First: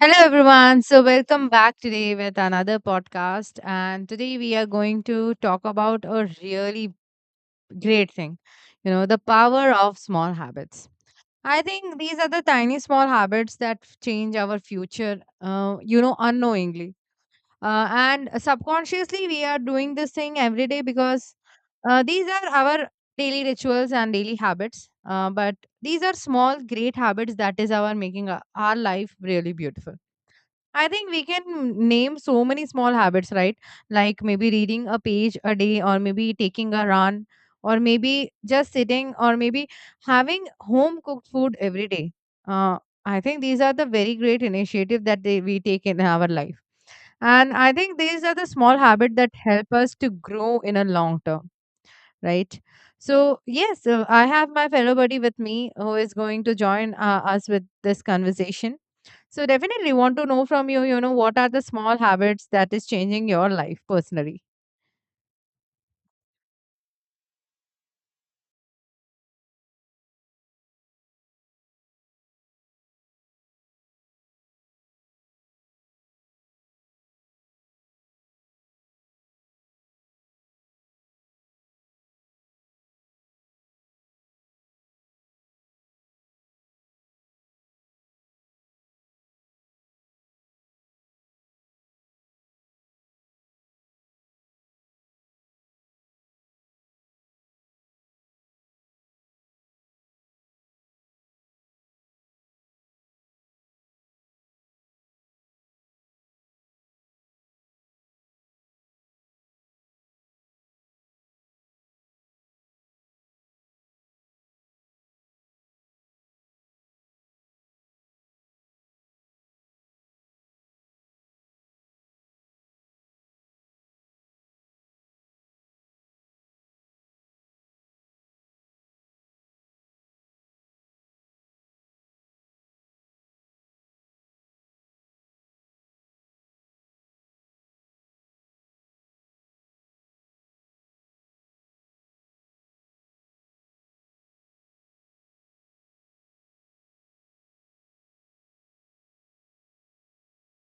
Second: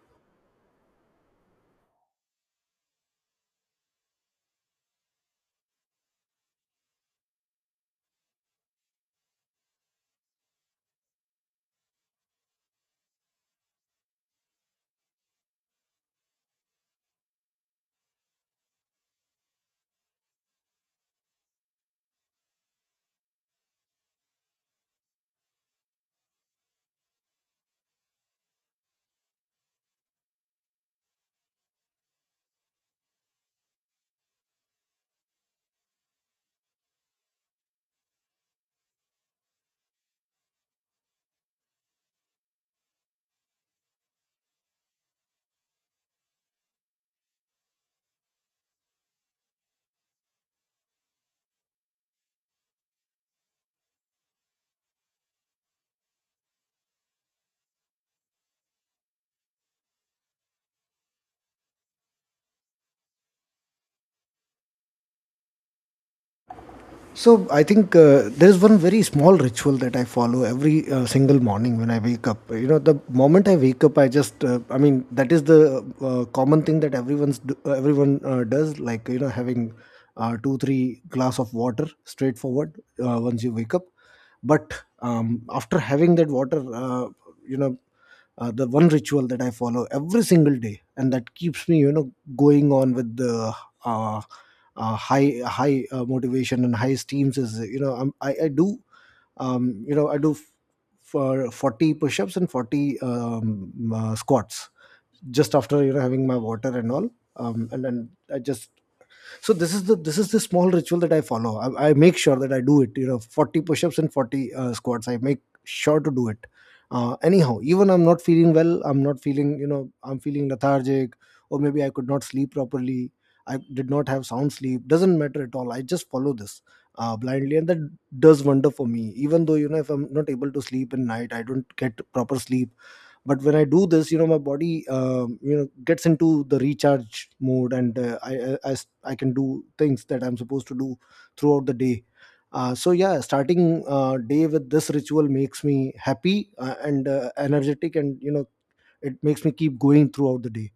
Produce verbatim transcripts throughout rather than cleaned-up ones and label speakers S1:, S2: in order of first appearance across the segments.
S1: Hello, everyone. So, welcome back today with another podcast. And today we are going to talk about a really great thing, you know, the power of small habits. I think these are the tiny small habits that f- change our future, uh, you know, unknowingly. Uh, and subconsciously, we are doing this thing every day because uh, these are our daily rituals and daily habits. Uh, but these are small, great habits that is our making our our life really beautiful. I think we can name so many small habits, right? Like maybe reading a page a day, or maybe taking a run, or maybe just sitting, or maybe having home cooked food every day. Uh, I think these are the very great initiative that they, we take in our life. And I think these are the small habit that help us to grow in a long term, right? So yes, uh, I have my fellow buddy with me who is going to join uh, us with this conversation. So definitely want to know from you, you know, what are the small habits that is changing your life personally?
S2: So I think uh, there is one very small ritual that I follow every uh, single morning when I wake up. You know, the moment I wake up, I just, uh, I mean, that is the uh, common thing that everyone's do, uh, everyone uh, does, like you know, having uh, two three glass of water straightforward uh, once you wake up. But um, after having that water uh, you know uh, the one ritual that I follow every single day and that keeps me, you know, going on with the uh, uh, high high uh, motivation and high steams is, you know, I'm, I, I do um, you know i do f- for forty push-ups and forty um, uh, squats just after, you know, having my water and all. Um, and then I just— so this is the this is the small ritual that I follow. I, I make sure that I do it, you know, forty push-ups and forty uh, squats. I make sure to do it uh, anyhow. Even I'm not feeling well, I'm not feeling, you know, I'm feeling lethargic, or maybe I could not sleep properly, I did not have sound sleep, doesn't matter at all, I just follow this uh, blindly, and that does wonder for me. Even though, you know, if I'm not able to sleep in night, I don't get proper sleep, but when I do this, you know, my body, um, you know, gets into the recharge mode, and uh, I, I I s- I can do things that I'm supposed to do throughout the day. Uh, so yeah, starting uh, day with this ritual makes me happy, uh, and uh, energetic, and you know, it makes me keep going throughout the day.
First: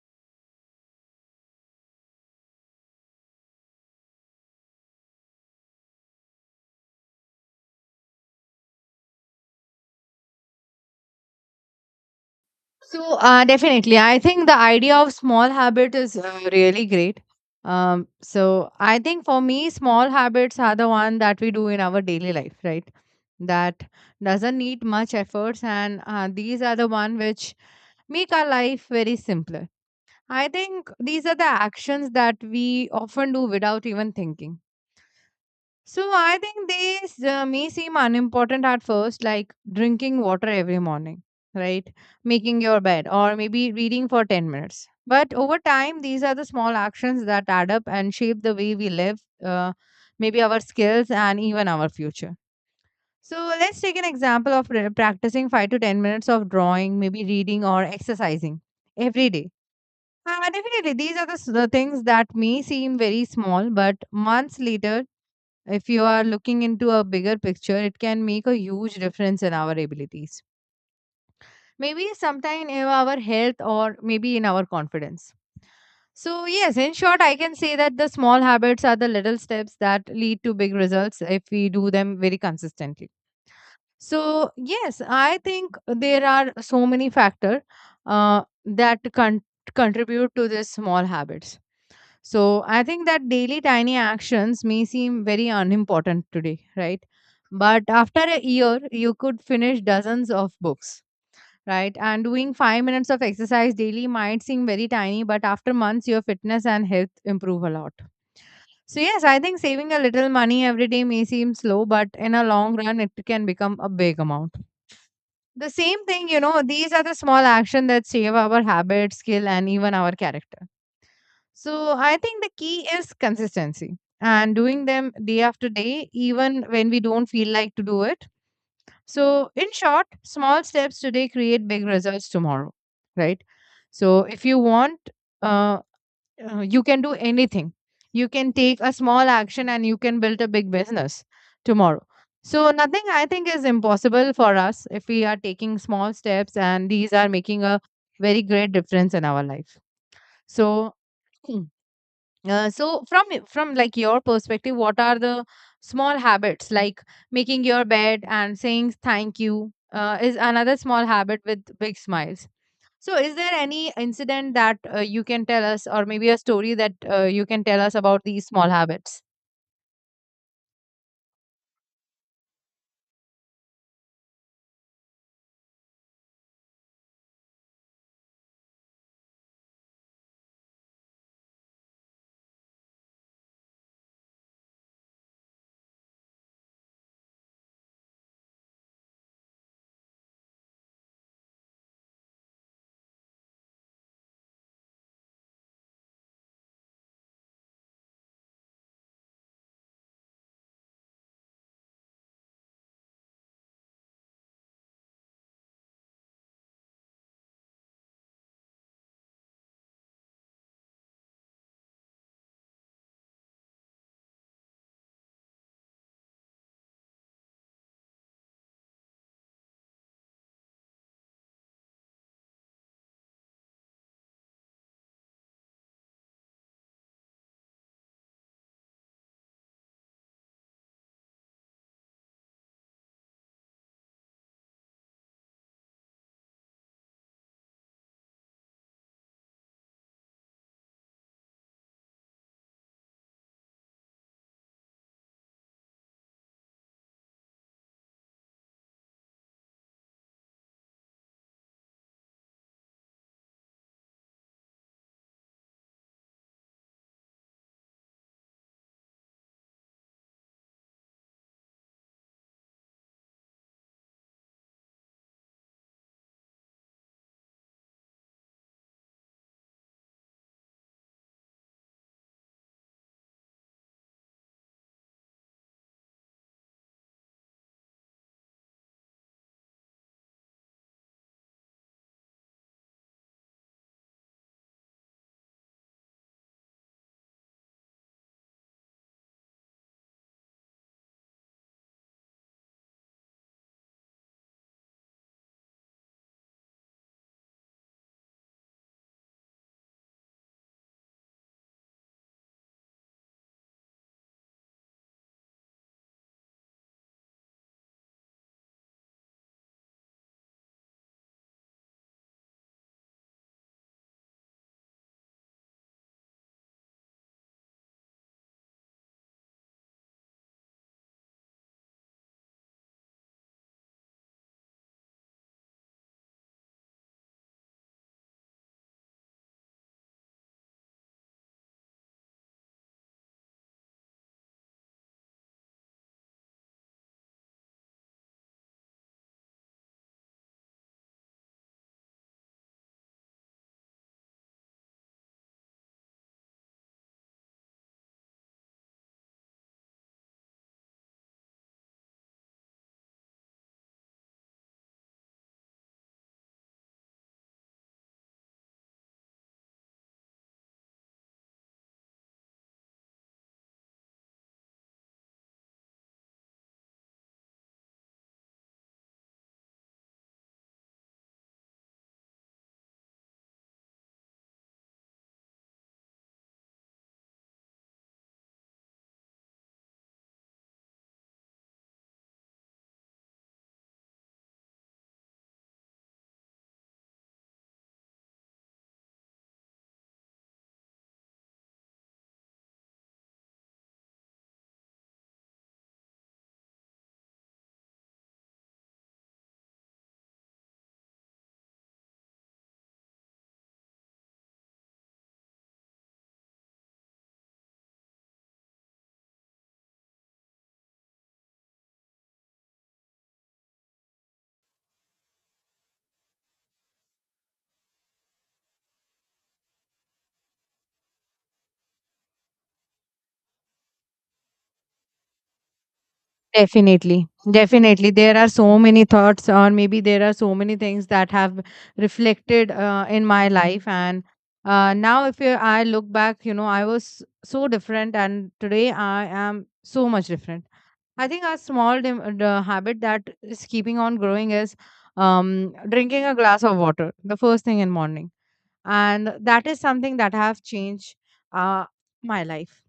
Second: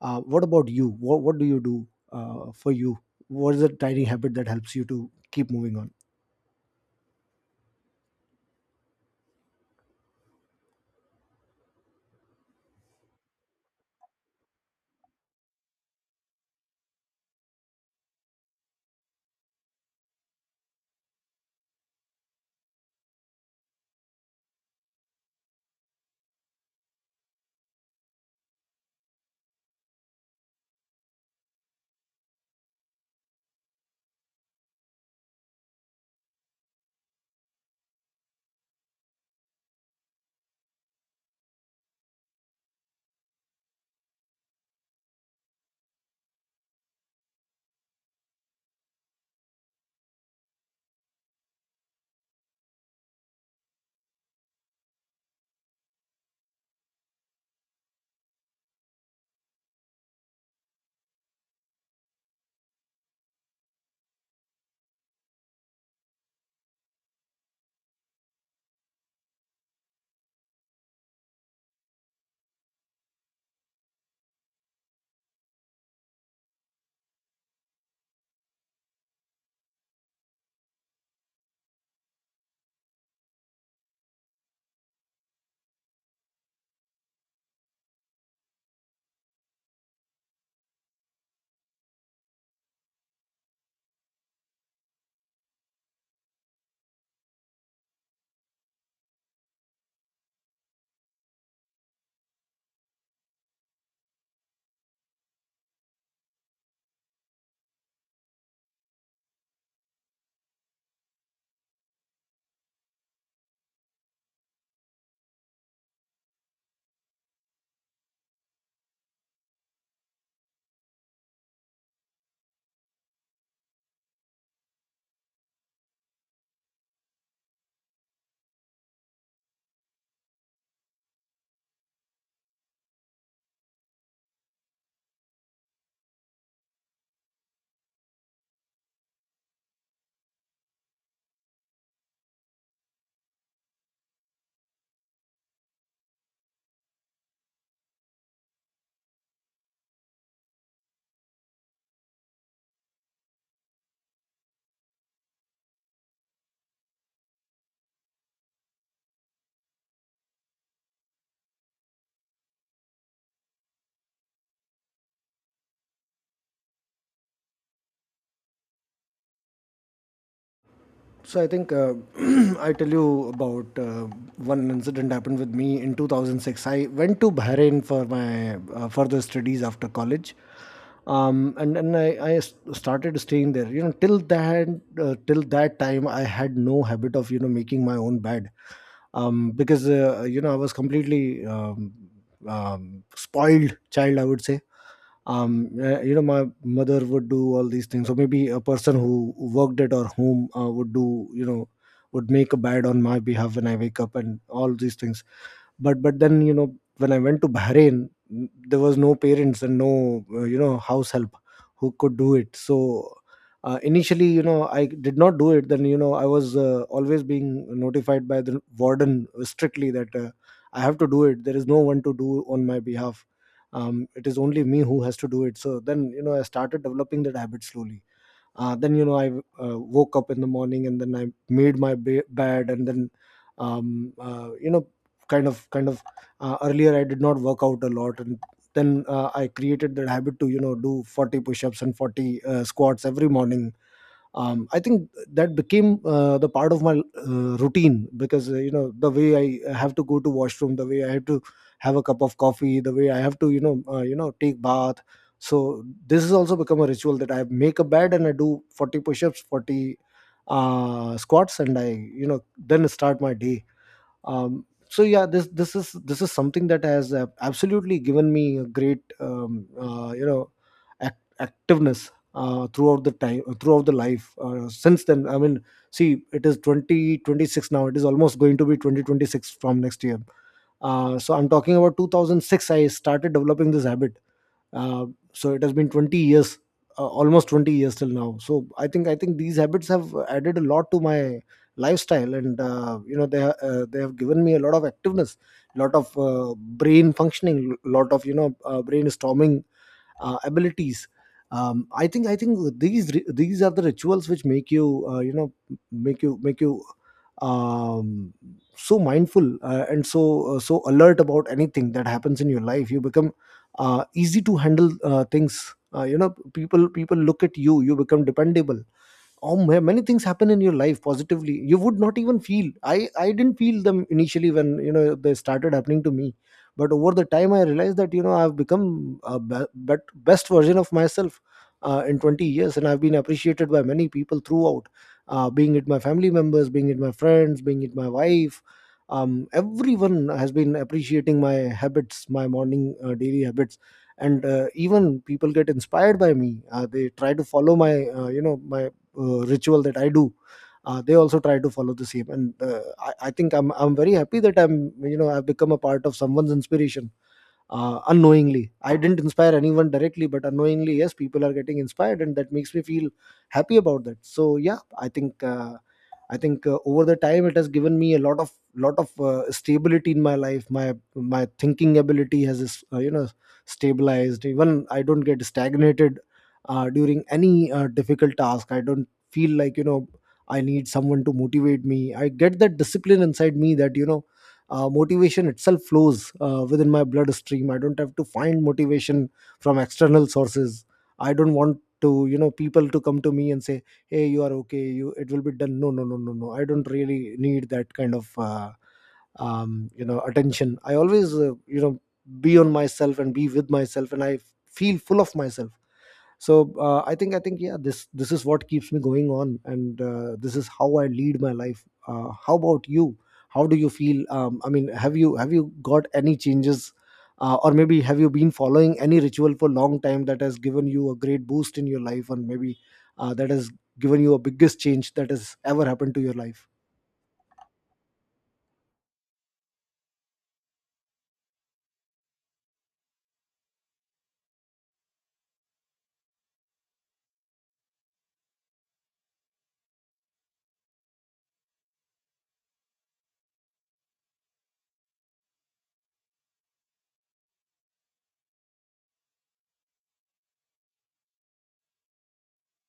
S2: uh, What about you? What, what do you do uh, for you? What is the tiny habit that helps you to keep moving on?
S1: So uh, definitely, I think the idea of small habit is uh, really great. Um, so I think for me, small habits are the one that we do in our daily life, right? That doesn't need much efforts, and uh, these are the one which make our life very simpler. I think these are the actions that we often do without even thinking. So I think these uh, may seem unimportant at first, like drinking water every morning, right? Making your bed, or maybe reading for ten minutes. But over time, these are the small actions that add up and shape the way we live, uh, maybe our skills, and even our future. So let's take an example of pra- practicing five to ten minutes of drawing, maybe reading or exercising every day. Uh, definitely, these are the s- the things that may seem very small, but months later, if you are looking into a bigger picture, it can make a huge difference in our abilities. Maybe sometime in our health or maybe in our confidence. So, yes, in short, I can say that the small habits are the little steps that lead to big results if we do them very consistently. So, yes, I think there are so many factors uh, that con- contribute to these small habits. So, I think that daily tiny actions may seem very unimportant today, right? But after a year, you could finish dozens of books, right? And doing five minutes of exercise daily might seem very tiny, but after months, your fitness and health improve a lot. So, yes, I think saving a little money every day may seem slow, but in a long run, it can become a big amount. The same thing, you know, these are the small actions that save our habit, skill, and even our character. So, I think the key is consistency and doing them day after day, even when we don't feel like to do it. So, in short, small steps today create big results tomorrow, right? So, if you want, uh, uh, you can do anything. You can take a small action and you can build a big business tomorrow. So, nothing I think is impossible for us if we are taking small steps and these are making a very great difference in our life. So, uh, so from y- from like your perspective, what are the small habits like making your bed and saying thank you uh, is another small habit with big smiles. So is there any incident that uh, you can tell us or maybe a story that uh, you can tell us about these small habits?
S2: So I think uh, I tell you about uh, one incident happened with me in two thousand six. I went to Bahrain for my uh, further studies after college. Um, and and I, I s- started staying there. You know, till that uh, till that time, I had no habit of, you know, making my own bed, um, because, uh, you know, I was completely um, um, spoiled child, I would say. Um uh, you know, my mother would do all these things, or maybe a person who worked at or home uh, would do, you know, would make a bed on my behalf when I wake up and all these things. But but then, you know, when I went to Bahrain, n- there was no parents and no uh, you know, house help who could do it. So uh, initially, you know, I did not do it. Then, you know, I was uh, always being notified by the warden strictly that uh, I have to do it. There is no one to do on my behalf. Um, it is only me who has to do it. So then, you know, I started developing that habit slowly. Uh, then, you know, I uh, woke up in the morning, and then I made my ba- bed, and then, um, uh, you know, kind of kind of uh, earlier I did not work out a lot, and then uh, I created that habit to, you know, do forty push-ups and forty uh, squats every morning. um, I think that became uh, the part of my uh, routine, because, uh, you know, the way I have to go to washroom, the way I have to have a cup of coffee, the way I have to, you know, uh, you know take bath, so this has also become a ritual that I make a bed and I do forty push-ups, forty uh, squats, and I, you know, then start my day. Um, so yeah, this this is this is something that has uh, absolutely given me a great um, uh, you know, act- activeness uh, throughout the time, throughout the life uh, since then. I mean, see, it is twenty twenty-six now, it is almost going to be twenty twenty-six from next year. Uh, so I'm talking about two thousand six I started developing this habit. uh, so it has been twenty years, uh, almost twenty years till now. So i think i think these habits have added a lot to my lifestyle, and, uh, you know, they ha- uh, they have given me a lot of activeness, lot of uh, brain functioning, lot of, you know, uh, brainstorming uh, abilities. Um, i think i think these ri- these are the rituals which make you, uh, you know, make you make you um, so mindful, uh, and so uh, so alert about anything that happens in your life. You become uh, easy to handle uh, things. Uh, you know, people people look at you, you become dependable. Oh ma- many things happen in your life positively. You would not even feel— i I didn't feel them initially when, you know, they started happening to me, but over the time I realized that, you know, I've become a be- bet- best version of myself uh, in twenty years, and I've been appreciated by many people throughout, uh, being it my family members, being it my friends, being it my wife. Um, everyone has been appreciating my habits, my morning uh, daily habits. And uh, even people get inspired by me. Uh, they try to follow my, uh, you know, my uh, ritual that I do. Uh, they also try to follow the same. And uh, I, I think I'm I'm very happy that I'm, you know, I've become a part of someone's inspiration uh, unknowingly. I didn't inspire anyone directly, but unknowingly, yes, people are getting inspired, and that makes me feel happy about that. So yeah, I think uh, I think uh, over the time it has given me a lot of lot of uh, stability in my life. My my thinking ability has, uh, you know, stabilized. Even I don't get stagnated uh, during any uh, difficult task. I don't feel like, you know, I need someone to motivate me. I get that discipline inside me that, you know, uh, motivation itself flows uh, within my bloodstream. I don't have to find motivation from external sources. I don't want to, you know, people to come to me and say, hey, you are okay, you, it will be done. No, no, no, no, no, I don't really need that kind of uh, um, you know, attention. I always, uh, you know, be on myself and be with myself, and I feel full of myself. So uh, i think i think yeah, this this is what keeps me going on, and uh, this is how I lead my life. Uh, how about you? How do you feel? um, I mean, have you have you got any changes, uh, or maybe have you been following any ritual for a long time that has given you a great boost in your life, and maybe uh, that has given you a biggest change that has ever happened to your life?
S1: Definitely, definitely. There are so many thoughts, or maybe there are so many things that have reflected uh, in my life. And uh, now, if you, I look back, you know, I was so different, and today I am so much different. I think a small dim- the habit that is keeping on growing is um, drinking a glass of water the first thing in morning, and that is something that have changed uh, my life.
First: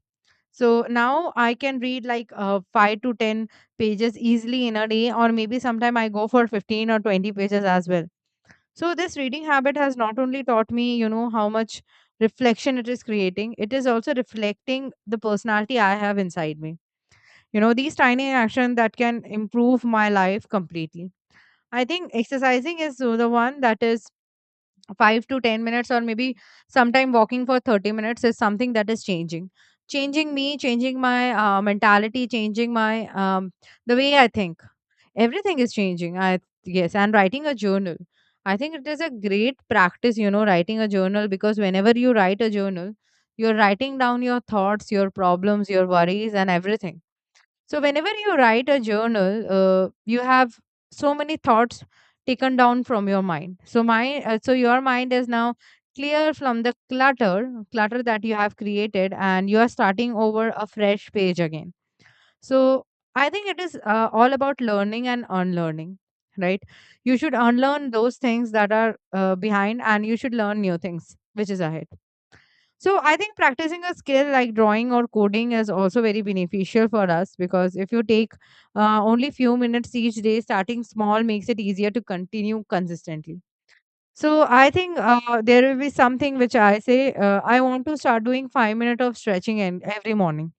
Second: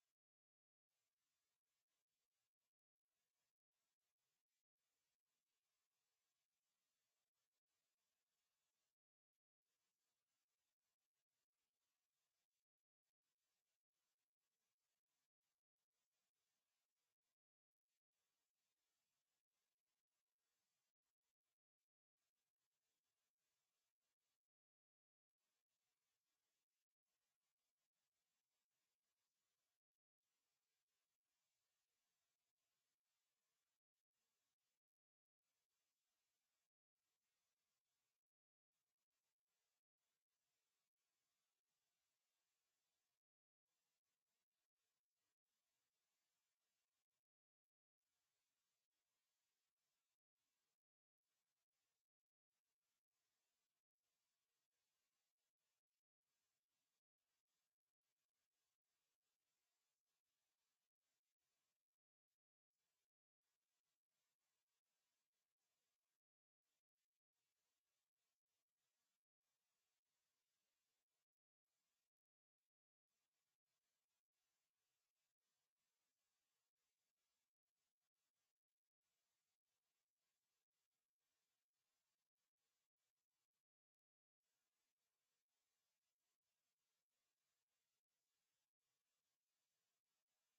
S1: So now I can read like uh, five to ten pages easily in a day, or maybe sometime I go for fifteen or twenty pages as well. So this reading habit has not only taught me, you know, how much reflection it is creating, it is also reflecting the personality I have inside me. You know, these tiny actions that can improve my life completely. I think exercising is the the one that is five to ten minutes or maybe sometime walking for thirty minutes is something that is changing changing me, changing my uh, mentality, changing my um, the way I think, everything is changing. I Yes, and writing a journal, I think it is a great practice, you know writing a journal, because whenever you write a journal you're writing down your thoughts, your problems, your worries and everything. So, whenever you write a journal, uh, you have so many thoughts taken down from your mind. So, my uh, so your mind is now clear from the clutter, clutter that you have created, and you are starting over a fresh page again. So, I think it is uh, all about learning and unlearning, right? You should unlearn those things that are uh, behind, and you should learn new things, which is ahead. So I think practicing a skill like drawing or coding is also very beneficial for us because if you take uh, only few minutes each day, starting small makes it easier to continue consistently. So I think uh, there will be something which I say uh, I want to start doing five minutes of stretching and every morning.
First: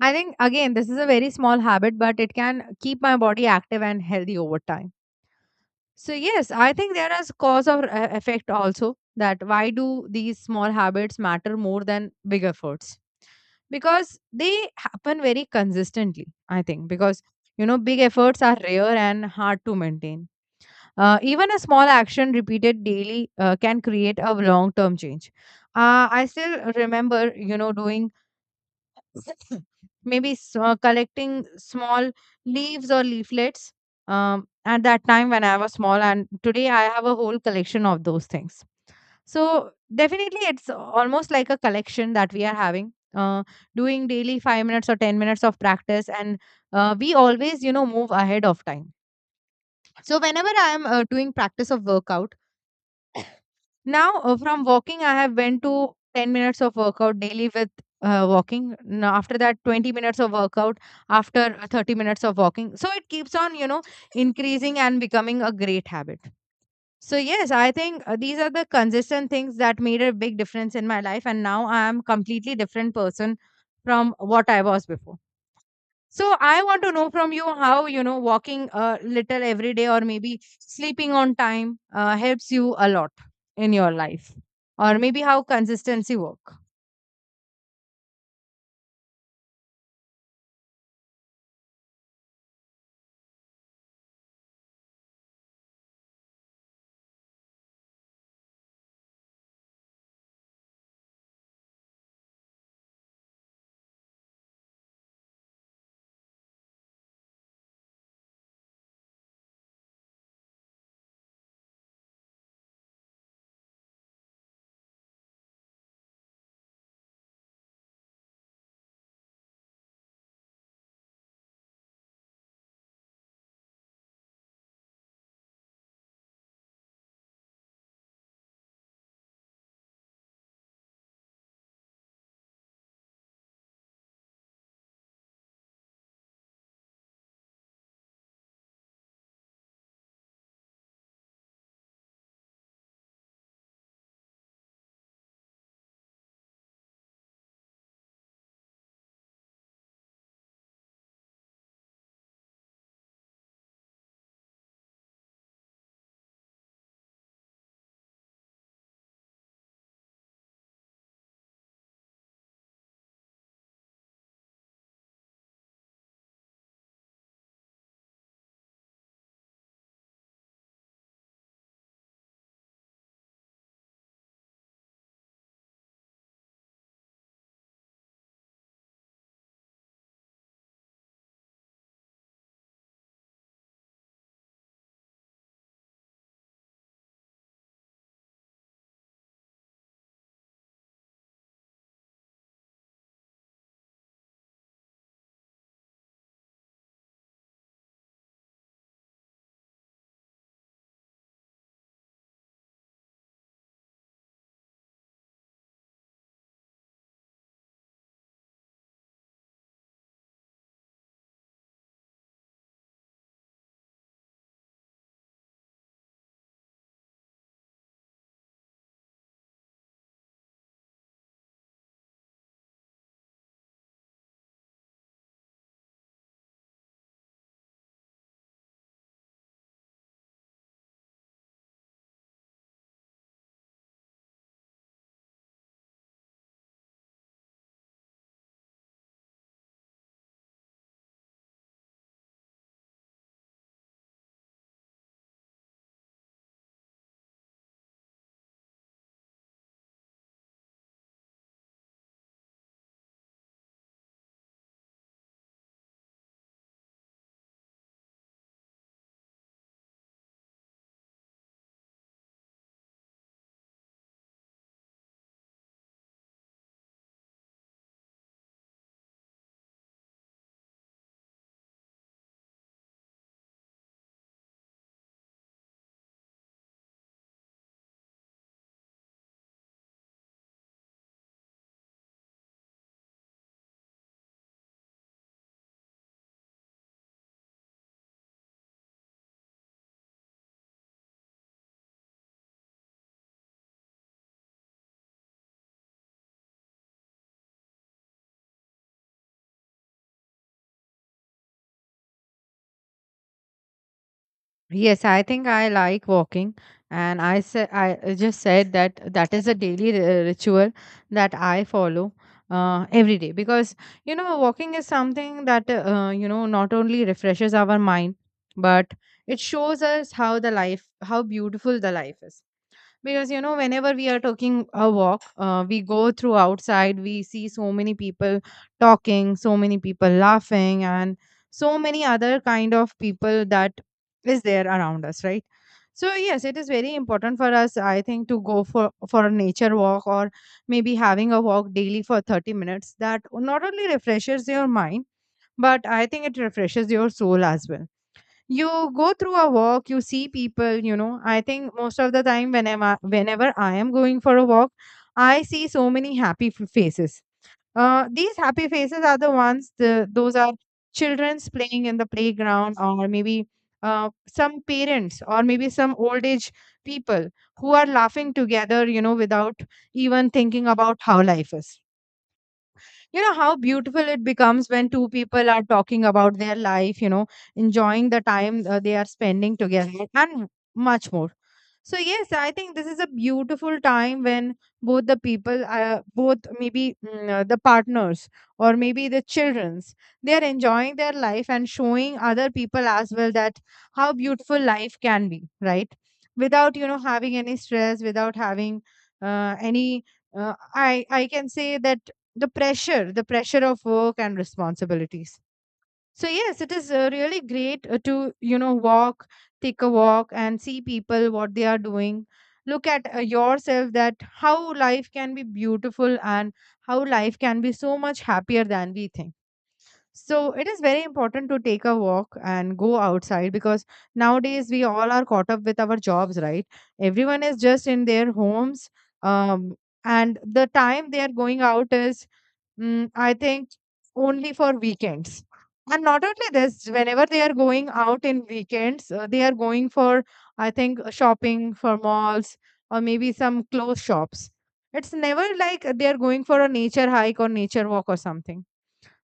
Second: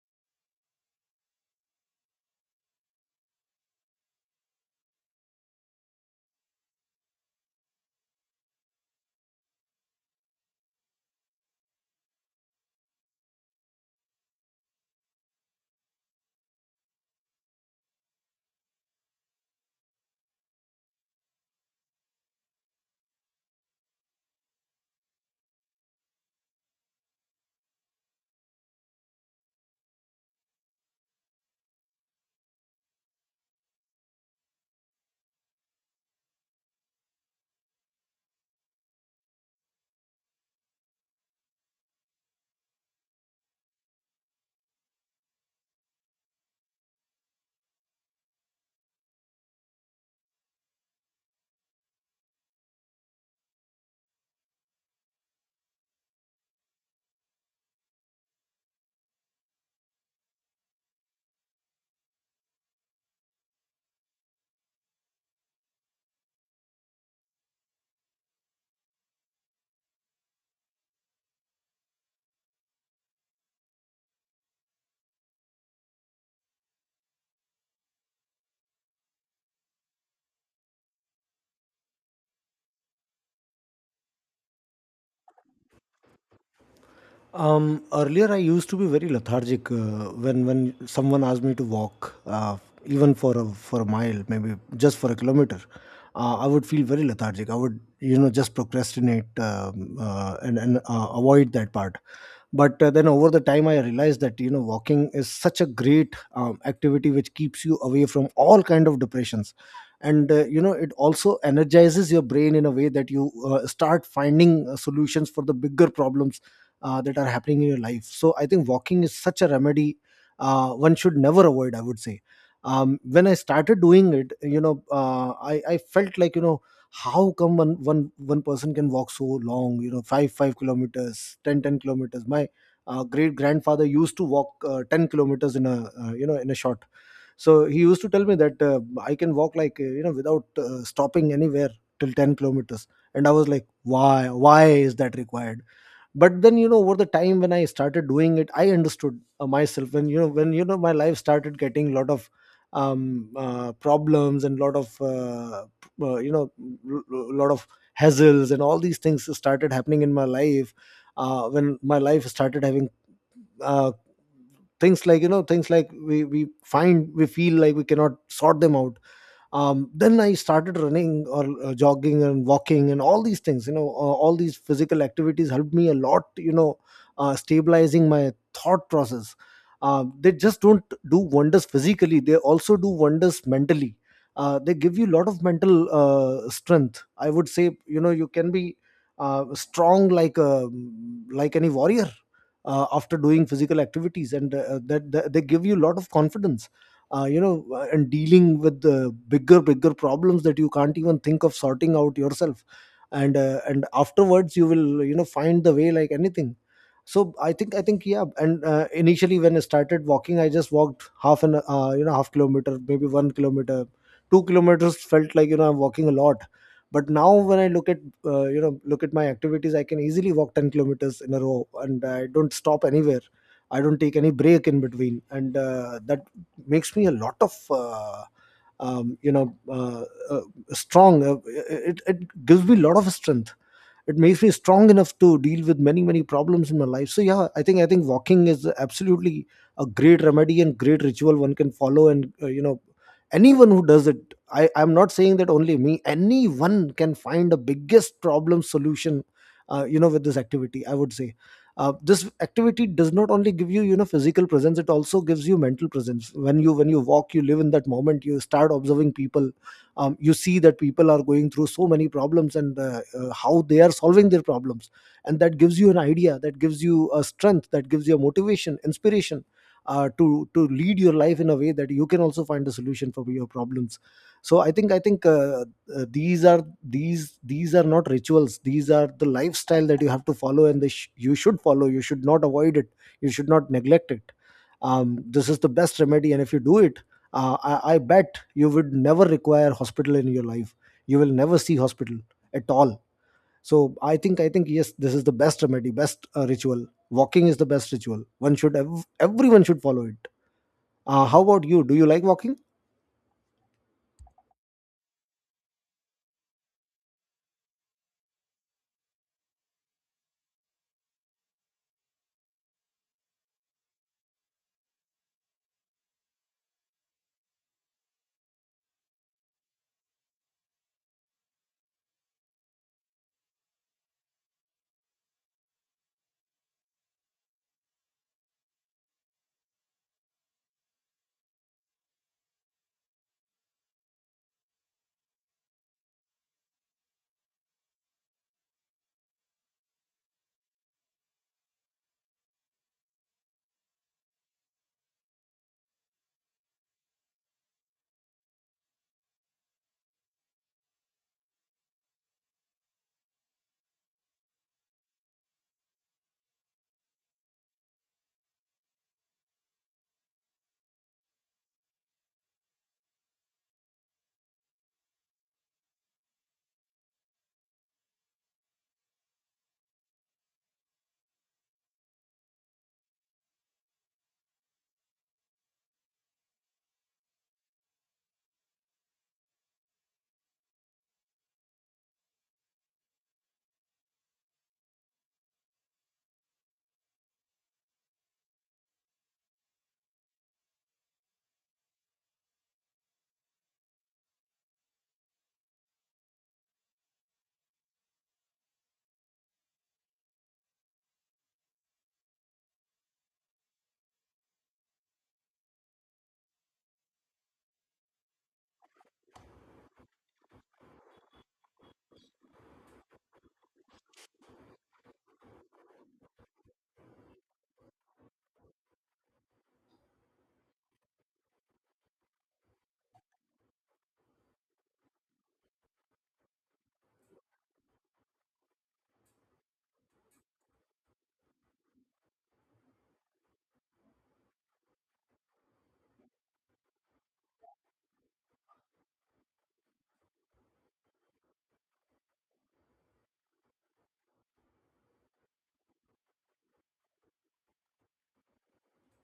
S1: I think again this is a very small habit, but it can keep my body active and healthy over time. So yes, I think there is cause or uh, effect also that why do these small habits matter more than big efforts. Because they happen very consistently, I think, because you know big efforts are rare and hard to maintain. Uh, even a small action repeated daily uh, can create a long term change. Uh, i still remember you know doing maybe s- uh, collecting small leaves or leaflets, um, at that time when I was small and today I have a whole collection of those things. So definitely, it's almost like a collection that we are having, uh, doing daily five minutes or ten minutes of practice, and uh, we always, you know, move ahead of time. So whenever I am uh, doing practice of workout, now uh, from walking, I have went to ten minutes of workout daily with uh, walking. Now after that, twenty minutes of workout. After uh, thirty minutes of walking, so it keeps on, you know, increasing and becoming a great habit. So yes, I think uh, these are the consistent things that made a big difference in my life and now I am completely different person from what I was before. So I want to know from you how, you know, walking a little every day or maybe sleeping on time uh, helps you a lot in your life or maybe how consistency work.
S2: Um, earlier, I used to be very lethargic uh, when when someone asked me to walk, uh, even for a, for a mile, maybe just for a kilometer. Uh, I would feel very lethargic. I would, you know, just procrastinate, um, uh, and and uh, avoid that part. But uh, then, over the time, I realized that, you know, walking is such a great um, activity, which keeps you away from all kind of depressions, and, uh, you know, it also energizes your brain in a way that you uh, start finding uh, solutions for the bigger problems uh, that are happening in your life. So I think walking is such a remedy uh, one should never avoid, I would say. Um, when I started doing it, you know, uh, I, I felt like, you know, how come one one one person can walk so long, you know, five five kilometers, ten ten kilometers. My uh, great grandfather used to walk uh, ten kilometers in a, uh, you know, in a shot. So he used to tell me that uh, I can walk like, uh, you know, without uh, stopping anywhere till ten kilometers. And I was like, why why is that required? But then, you know, over the time when I started doing it, I understood uh, myself when, you know, when you know my life started getting a lot of um, uh, problems and lot of uh, p- uh, you know a lot of hassles, and all these things started happening in my life. Uh, when my life started having uh, things like, you know, things like we we find, we feel like we cannot sort them out. Um, then I started running, or uh, jogging, and walking, and all these things, you know. Uh, all these physical activities helped me a lot, you know uh, stabilizing my thought process. Uh, they just don't do wonders physically, they also do wonders mentally. Uh, they give you a lot of mental uh, strength, I would say. You know you can be uh, strong like a, like any warrior uh, after doing physical activities, and uh, that, that they give you a lot of confidence, uh, you know and dealing with the bigger bigger problems that you can't even think of sorting out yourself. And uh, and afterwards you will, you know, find the way like anything. So i think i think yeah, and uh, initially when I started walking, I just walked half an uh, you know, half kilometer, maybe one kilometer, two kilometers, felt like, you know, I'm walking a lot. But now when I look at, uh, you know look at my activities, I can easily walk ten kilometers in a row, and I don't stop anywhere, I don't take any break in between. And uh, that makes me a lot of uh, um, you know uh, uh, strong. Uh, it, it gives me a lot of strength, it makes me strong enough to deal with many many problems in my life. So yeah, i think i think walking is absolutely a great remedy and great ritual one can follow. And uh, you know anyone who does it, i i'm not saying that only me, anyone can find a biggest problem solution uh, you know with this activity, I would say. Uh, this activity does not only give you, you know, physical presence, it also gives you mental presence. When you when you walk, you live in that moment, you start observing people. Um, you see that people are going through so many problems, and uh, uh, how they are solving their problems. And that gives you an idea, that gives you a strength, that gives you a motivation, inspiration uh, to to lead your life in a way that you can also find a solution for your problems. So i think i think uh, uh, these are, these these are not rituals, these are the lifestyle that you have to follow, and they sh- you should follow, you should not avoid it, you should not neglect it. Um, this is the best remedy, and if you do it, uh, I, I bet you would never require hospital in your life, you will never see hospital at all. So i think i think yes, this is the best remedy, best uh, ritual. Walking is the best ritual one should, ev- everyone should follow it. Uh, how about you, do you like walking?
S1: Yes, I think I like walking, and I said I just said that that is a daily ri- uh, ritual that I follow uh, every day, because you know walking is something that uh, you know not only refreshes our mind but it shows us how the life, how beautiful the life is, because you know whenever we are taking a walk uh, we go through outside, we see so many people talking, so many people laughing and so many other kind of people that is there around us, right? So yes, it is very important for us, I think, to go for for a nature walk or maybe having a walk daily for thirty minutes that not only refreshes your mind, but I think it refreshes your soul as well. You go through a walk, you see people. you know I think most of the time, whenever whenever I am going for a walk, I see so many happy f- faces. Uh these happy faces are the ones, the those are children's playing in the playground or maybe uh, some parents or maybe some old age people who are laughing together, you know without even thinking about how life is, you know how beautiful it becomes when two people are talking about their life, you know enjoying the time uh, they are spending together and much more. So yes, I think this is a beautiful time when both the people, uh, both maybe mm, uh, the partners, or maybe the children's, they are enjoying their life and showing other people as well that how beautiful life can be, right? Without you know having any stress, without having uh, any uh, I I can say that, the pressure the pressure of work and responsibilities. So yes, it is uh, really great uh, to you know walk, take a walk and see people what they are doing. Look at uh, yourself that how life can be beautiful and how life can be so much happier than we think. So it is very important to take a walk and go outside, because nowadays we all are caught up with our jobs, right? Everyone is just in their homes. um, and the time they are going out is, Mm, I think, only for weekends. And not only this, whenever they are going out in weekends, uh, they are going for, I think, uh, shopping for malls or maybe some clothes shops. It's never like they are going for a nature hike or nature walk or something.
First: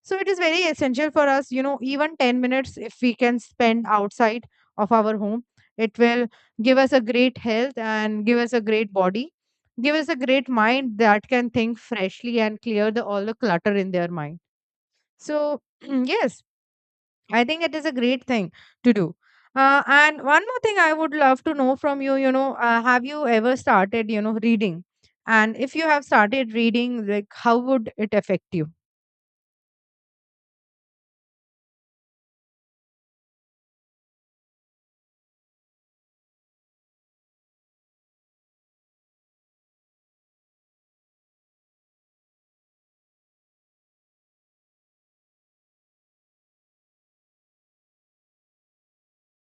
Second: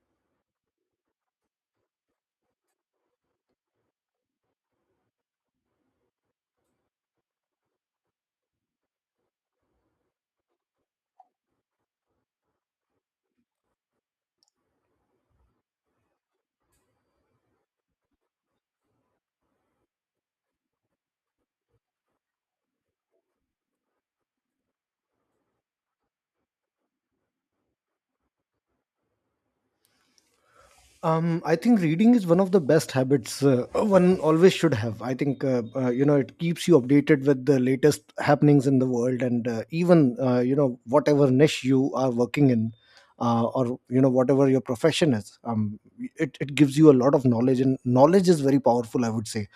S1: So it is very essential for us, you know, even ten minutes if we can spend outside of our home, it will give us a great health and give us a great body, give us a great mind that can think freshly and clear the all the clutter in their mind. So yes, I think it is a great thing to do. Uh, and one more thing I would love to know from you, you know, uh, have you ever started, you know, reading? And if you have started reading, like how would it affect you?
S2: Um, I think reading is one of the best habits uh, one always should have. I think uh, uh, you know, it keeps you updated with the latest happenings in the world, and uh, even, uh, you know, whatever niche you are working in, uh, or you know whatever your profession is. Um, it it gives you a lot of knowledge, and knowledge is very powerful. I would say,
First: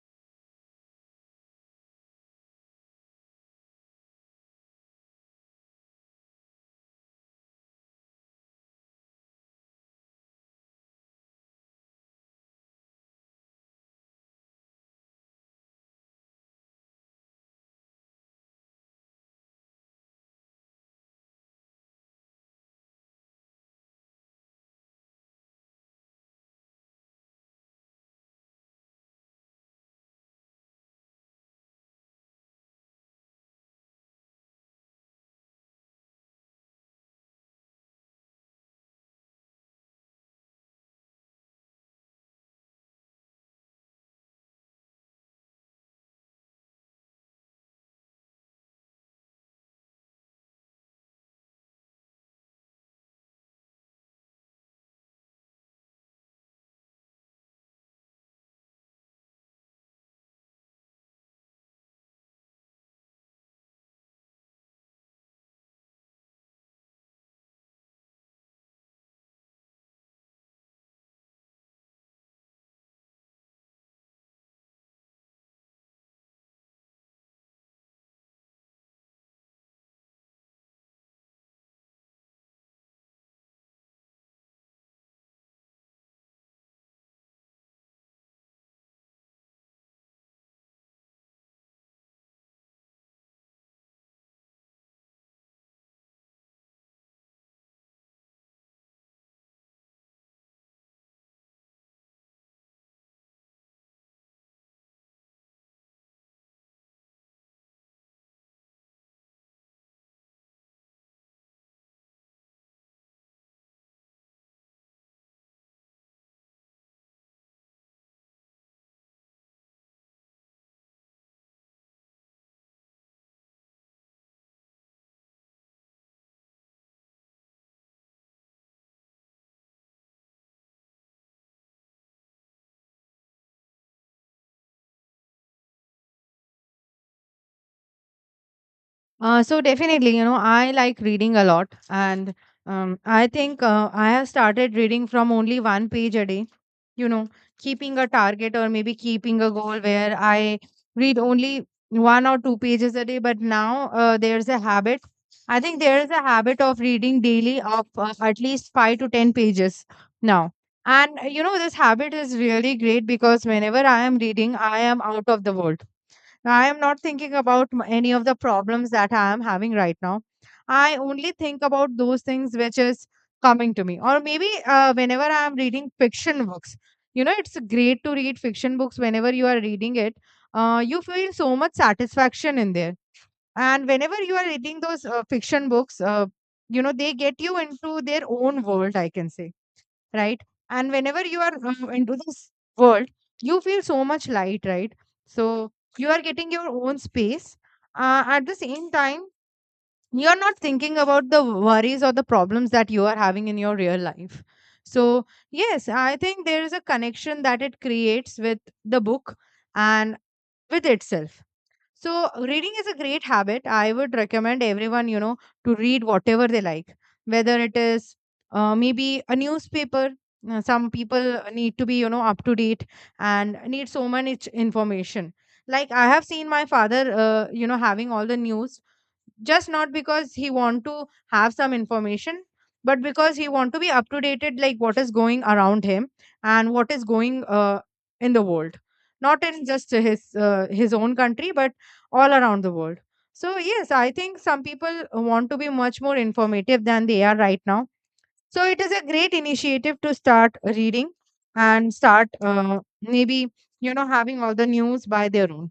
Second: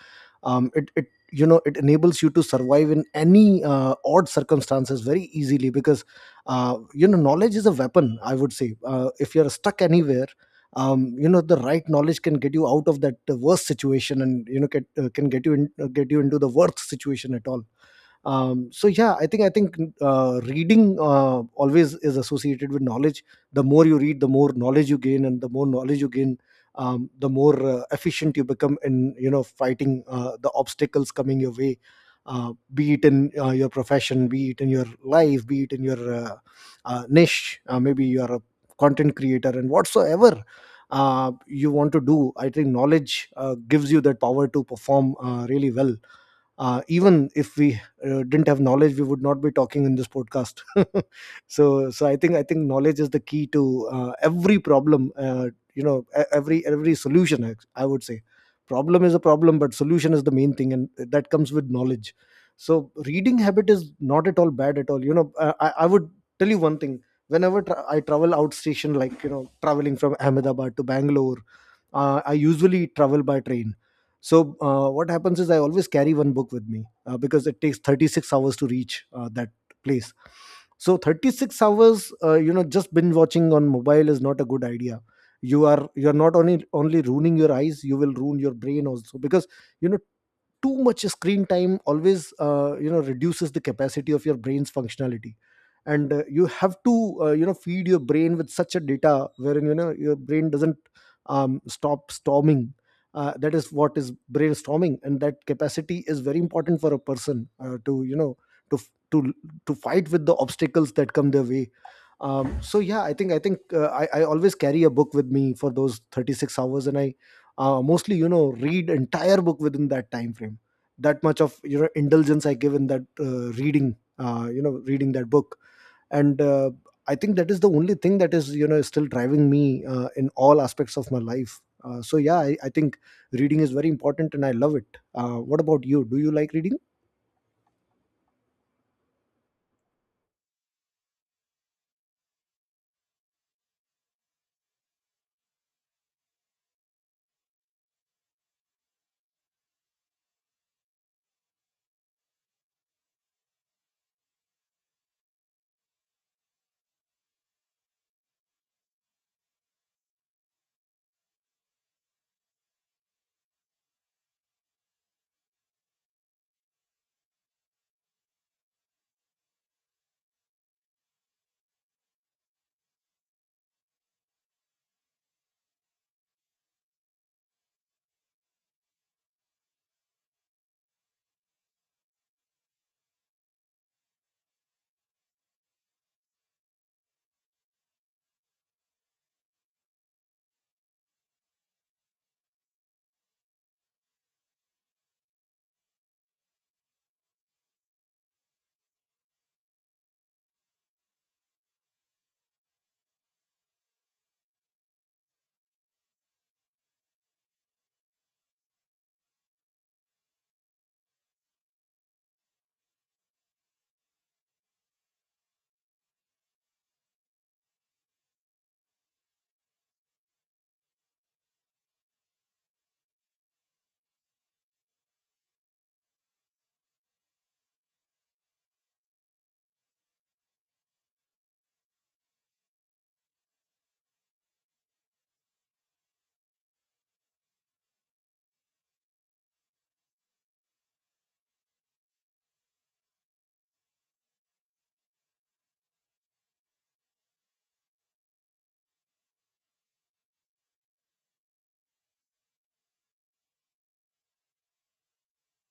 S2: um, it it you know, it enables you to survive in any uh, odd circumstances very easily, because uh, you know, knowledge is a weapon. I would say, uh, if you're stuck anywhere, um, you know, the right knowledge can get you out of that uh, worst situation, and you know, get, uh, can get you in, uh, get you into the worst situation at all. Um, so yeah, i think i think uh, reading uh, always is associated with knowledge. The more you read, the more knowledge you gain, and the more knowledge you gain, um, the more uh, efficient you become in, you know, fighting uh, the obstacles coming your way, uh, be it in uh, your profession, be it in your life, be it in your uh, uh, niche. Uh, maybe you are a content creator and whatsoever uh, you want to do, I think knowledge uh, gives you that power to perform uh, really well. Uh, even if we uh, didn't have knowledge, we would not be talking in this podcast so so i think i think knowledge is the key to uh, every problem, uh, you know e- every every solution. i I would say, problem is a problem, but solution is the main thing, and that comes with knowledge. So reading habit is not at all bad at all, you know, uh, i, I would tell you one thing. Whenever, tra- I travel out station, like you know, traveling from Ahmedabad to Bangalore, uh, I usually travel by train. So uh, what happens is, I always carry one book with me, uh, because it takes thirty-six hours to reach uh, that place. So thirty-six hours, uh, you know, just binge watching on mobile is not a good idea. You are you are not only only ruining your eyes, you will ruin your brain also, because you know, too much screen time always, uh, you know, reduces the capacity of your brain's functionality. And uh, you have to, uh, you know, feed your brain with such a data wherein, you know, your brain doesn't, um, stop storming. Uh, that is what is brainstorming, and that capacity is very important for a person uh, to, you know, to to to fight with the obstacles that come their way. Um, so yeah, i think i think uh, I, I always carry a book with me for those thirty-six hours, and i uh, mostly, you know, read entire book within that time frame. That much of, you know, indulgence I give in that uh, reading, uh, you know, reading that book. And uh, I think that is the only thing that is, you know, still driving me uh, in all aspects of my life. Uh, so yeah, I, I think reading is very important and I love it. Uh, what about you, do you like reading?
S1: Uh, so definitely, you know, I like reading a lot, and um, I think uh, I have started reading from only one page a day. You know, keeping a target or maybe keeping a goal where I read only one or two pages a day. But now uh, there's a habit. I think there is a habit of reading daily of uh, at least five to ten pages now. And uh, you know, this habit is really great because whenever I am reading, I am out of the world. I am not thinking about m- any of the problems that I am having right now. I only think about those things which is coming to me. Or maybe uh, whenever I am reading fiction books, you know, it's great to read fiction books. Whenever you are reading it, uh, you feel so much satisfaction in there. And whenever you are reading those uh, fiction books, uh, you know, they get you into their own world, I can say, right? And whenever you are um, into this world, you feel so much light, right? So you are getting your own space. Uh, at the same time, you're not thinking about the worries or the problems that you are having in your real life. So, yes, I think there is a connection that it creates with the book and with itself. So, reading is a great habit. I would recommend everyone, you know, to read whatever they like, whether it is uh, maybe a newspaper. Uh, Some people need to be, you know, up to date and need so much information. Like I have seen my father, uh, you know, having all the news, just not because he want to have some information, but because he want to be up to dated, like what is going around him and what is going uh, in the world, not in just his uh, his own country, but all around the world. So yes, I think some people want to be much more informative than they are right now. So it is a great initiative to start reading and start uh, maybe, you know, having all the news by their own.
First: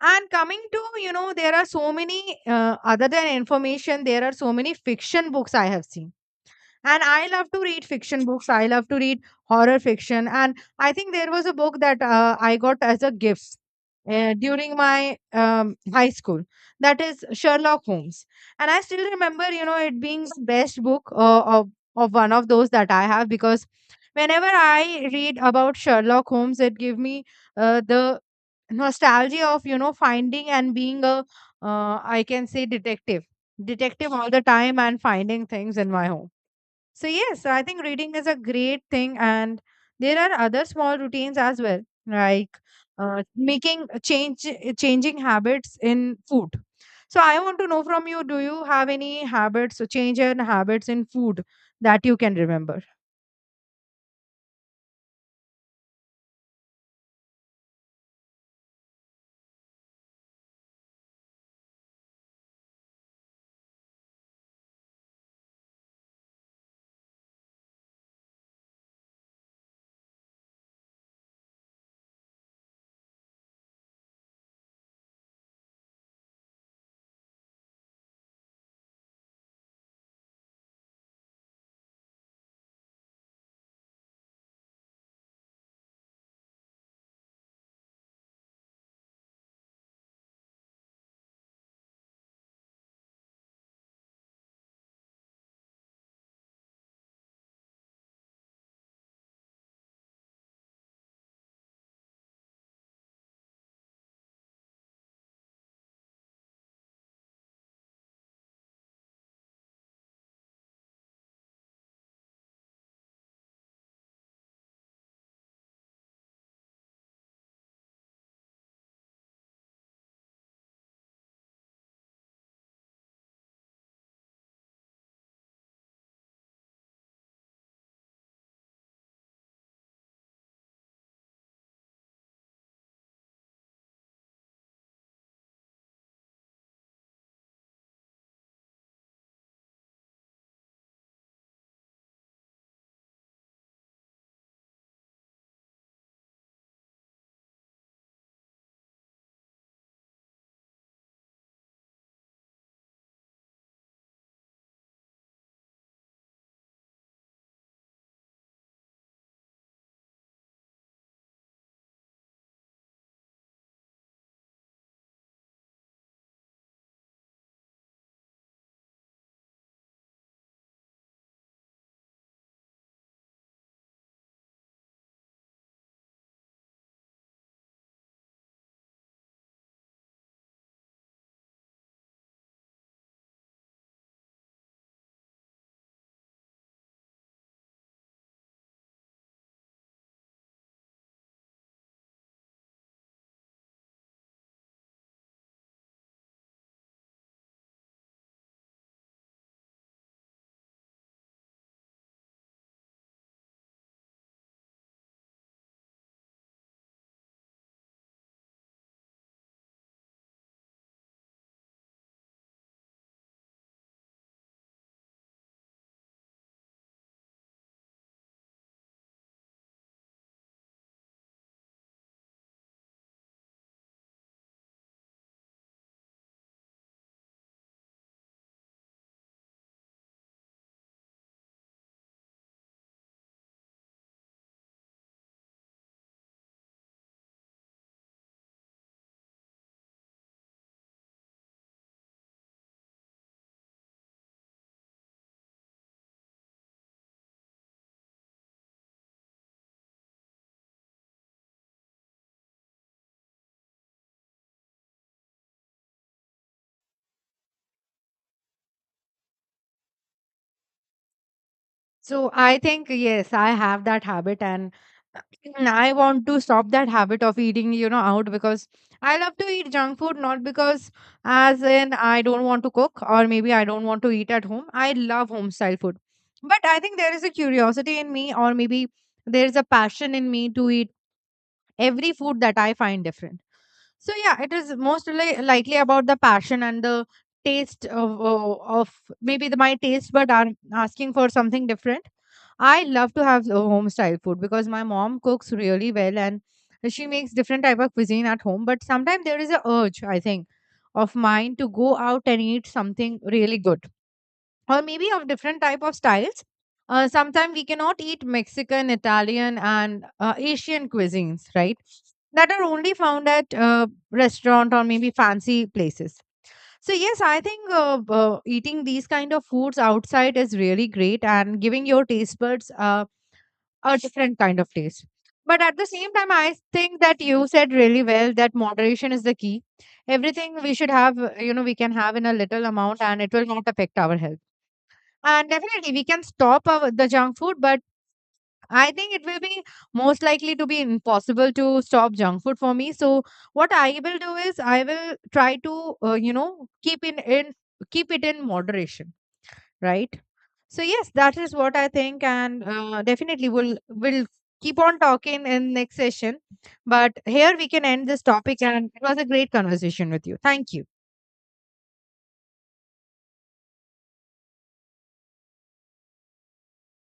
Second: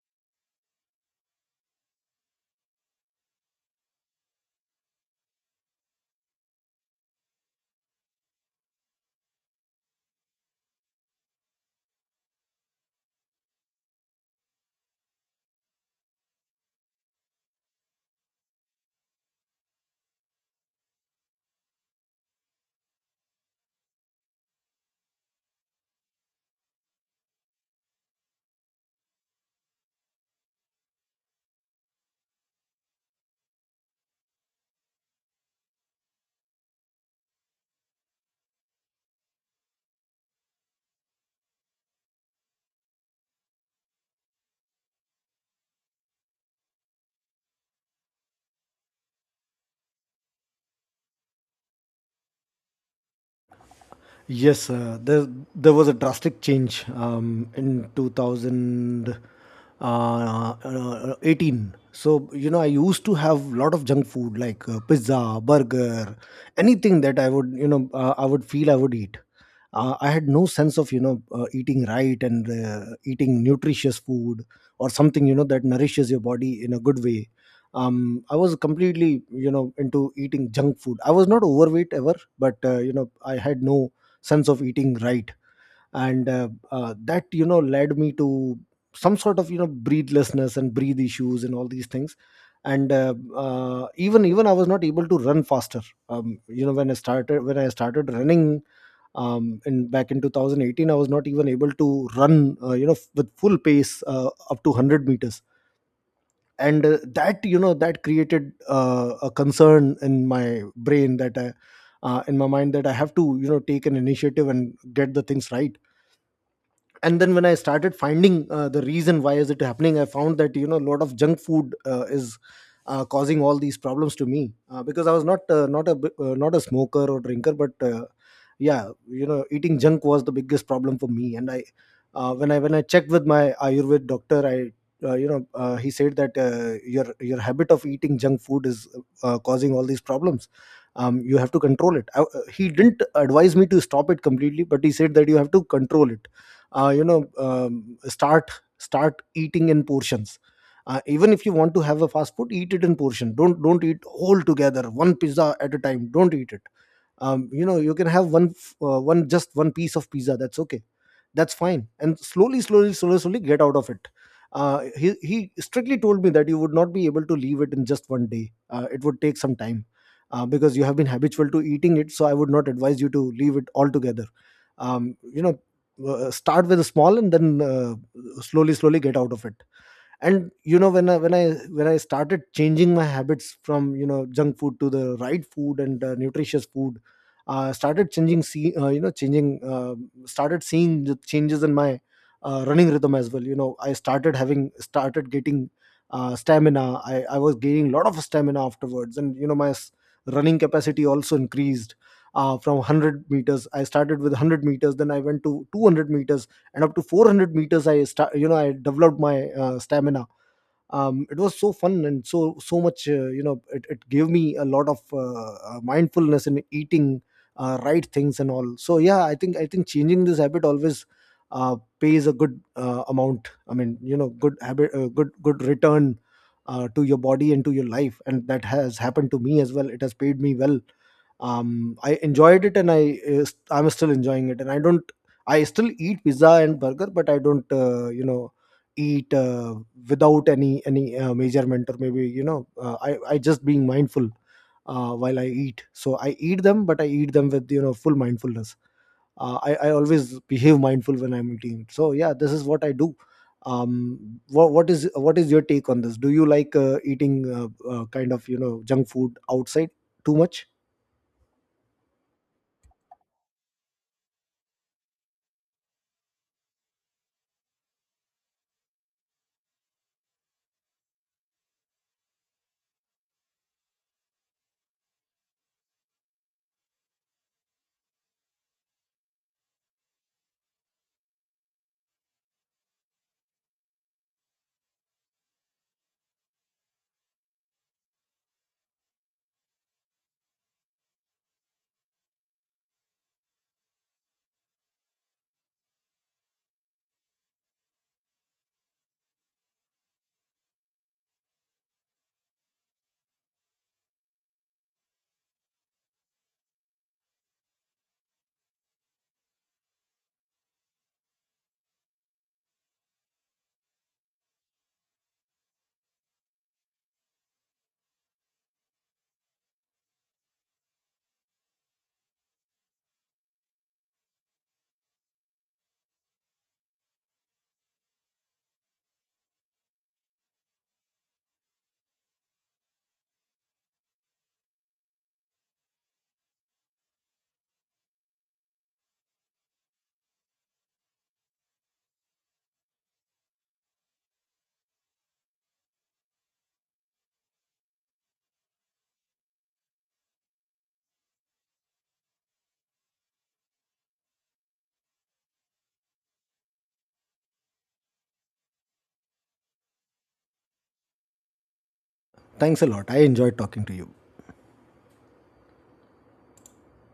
S1: And coming to, you know, there are so many, uh, other than information, there are so many fiction books I have seen. And I love to read fiction books. I love to read horror fiction. And I think there was a book that uh, I got as a gift uh, during my um, high school. That is Sherlock Holmes. And I still remember, you know, it being the best book uh, of, of one of those that I have, because whenever I read about Sherlock Holmes, it gave me uh, the nostalgia of, you know, finding and being a, uh, I can say, detective. Detective all the time and finding things in my home. So, yes, I think reading is a great thing, and there are other small routines as well, like uh, making uh, change, uh, changing habits in food. So, I want to know from you, do you have any habits, so change in habits in food that you can remember?
S2: Yes, uh, there there was a drastic change um, in twenty eighteen. Uh, uh, so you know, I used to have a lot of junk food like uh, pizza, burger, anything that I would, you know, uh, I would feel I would eat. Uh, I had no sense of, you know, uh, eating right and uh, eating nutritious food or something, you know, that nourishes your body in a good way. Um, I was completely, you know, into eating junk food. I was not overweight ever, but uh, you know, I had no sense of eating right, and uh, uh, that you know, led me to some sort of, you know, breathlessness and breathe issues and all these things. And uh, uh, even even I was not able to run faster. Um, you know, when i started when i started running, um, in back in two thousand eighteen I was not even able to run, uh, you know, with full pace uh, up to one hundred meters. And uh, that, you know, that created uh, a concern in my brain that, I, uh, in my mind, that I have to, you know, take an initiative and get the things right. And then when I started finding uh, the reason why is it happening, I found that, you know, a lot of junk food uh, is uh, causing all these problems to me uh, because I was not, uh, not a bi- uh, not a smoker or drinker. But uh, yeah, you know, eating junk was the biggest problem for me. And I uh, when I when I checked with my ayurved doctor, I uh, you know uh, he said that, uh, your your habit of eating junk food is uh, causing all these problems. Um, you have to control it. I, uh, he didn't advise me to stop it completely, but he said that you have to control it. uh, you know um, start Start eating in portions. Uh, even if you want to have a fast food, eat it in portion, don't don't eat all together one pizza at a time, don't eat it. Um, you know, you can have one f- uh, one just one piece of pizza, that's okay, that's fine, and slowly slowly slowly slowly get out of it. Uh, he, he strictly told me that you would not be able to leave it in just one day, uh, it would take some time uh, because you have been habitual to eating it, so I would not advise you to leave it altogether. um, you know uh, Start with a small and then, uh, slowly slowly get out of it. And you know, when I, when i when i started changing my habits from, you know, junk food to the right food and uh, nutritious food, uh, started changing see uh, you know changing uh, started seeing the changes in my uh, running rhythm as well. You know, i started having started getting uh, stamina. I, I was gaining a lot of stamina afterwards, and you know, my s- running capacity also increased. Uh, from one hundred meters i started with one hundred meters, then I went to two hundred meters, and up to four hundred meters I start you know, I developed my uh, stamina. Um, it was so fun and so so much, uh, you know, it, it gave me a lot of uh, uh, mindfulness in eating uh, right things and all. So yeah, i think i think changing this habit always uh, pays a good uh, amount, I mean, you know, good habit, uh, good good return uh, to your body and to your life, and that has happened to me as well, it has paid me well. um I enjoyed it, and i uh, I'm still enjoying it, and I don't I still eat pizza and burger, but I don't, uh, you know, eat uh, without any any uh, measurement, or maybe, you know, uh, i i just being mindful uh, while I eat, so I eat them, but I eat them with, you know, full mindfulness. uh, I, I always behave mindful when I'm eating. So yeah, this is what I do. um what, what is what is your take on this? Do you like uh, eating uh, uh, kind of, you know, junk food outside too much?
S1: So I think yes, I have that habit, and I want to stop that habit of eating, you know, out, because I love to eat junk food, not because as in I don't want to cook or maybe I don't want to eat at home. I love home style food. But I think there is a curiosity in me, or maybe there is a passion in me to eat every food that I find different. So yeah, it is most li- likely about the passion and the taste of, of of maybe the, my taste, but are asking for something different. I love to have uh, home style food because my mom cooks really well, and she makes different type of cuisine at home. But sometimes there is a urge, I think, of mine to go out and eat something really good, or maybe of different type of styles. Uh, sometimes we cannot eat Mexican, Italian and uh, Asian cuisines, right? That are only found at uh, restaurant or maybe fancy places. So yes, I think uh, uh, eating these kind of foods outside is really great and giving your taste buds uh, a different kind of taste. But at the same time, I think that you said really well, that moderation is the key. Everything we should have, uh, you know, we can have in a little amount, and it will not affect our health. And definitely, we can stop our, the junk food, but I think it will be most likely to be impossible to stop junk food for me. So what I will do is I will try to uh, you know, keep in in keep it in moderation, right? So yes, that is what I think, and uh, definitely we'll we'll keep on talking in next session. But here we can end this topic, and it was a great conversation with you. Thank you.
S2: Thanks a lot. I enjoyed talking to you.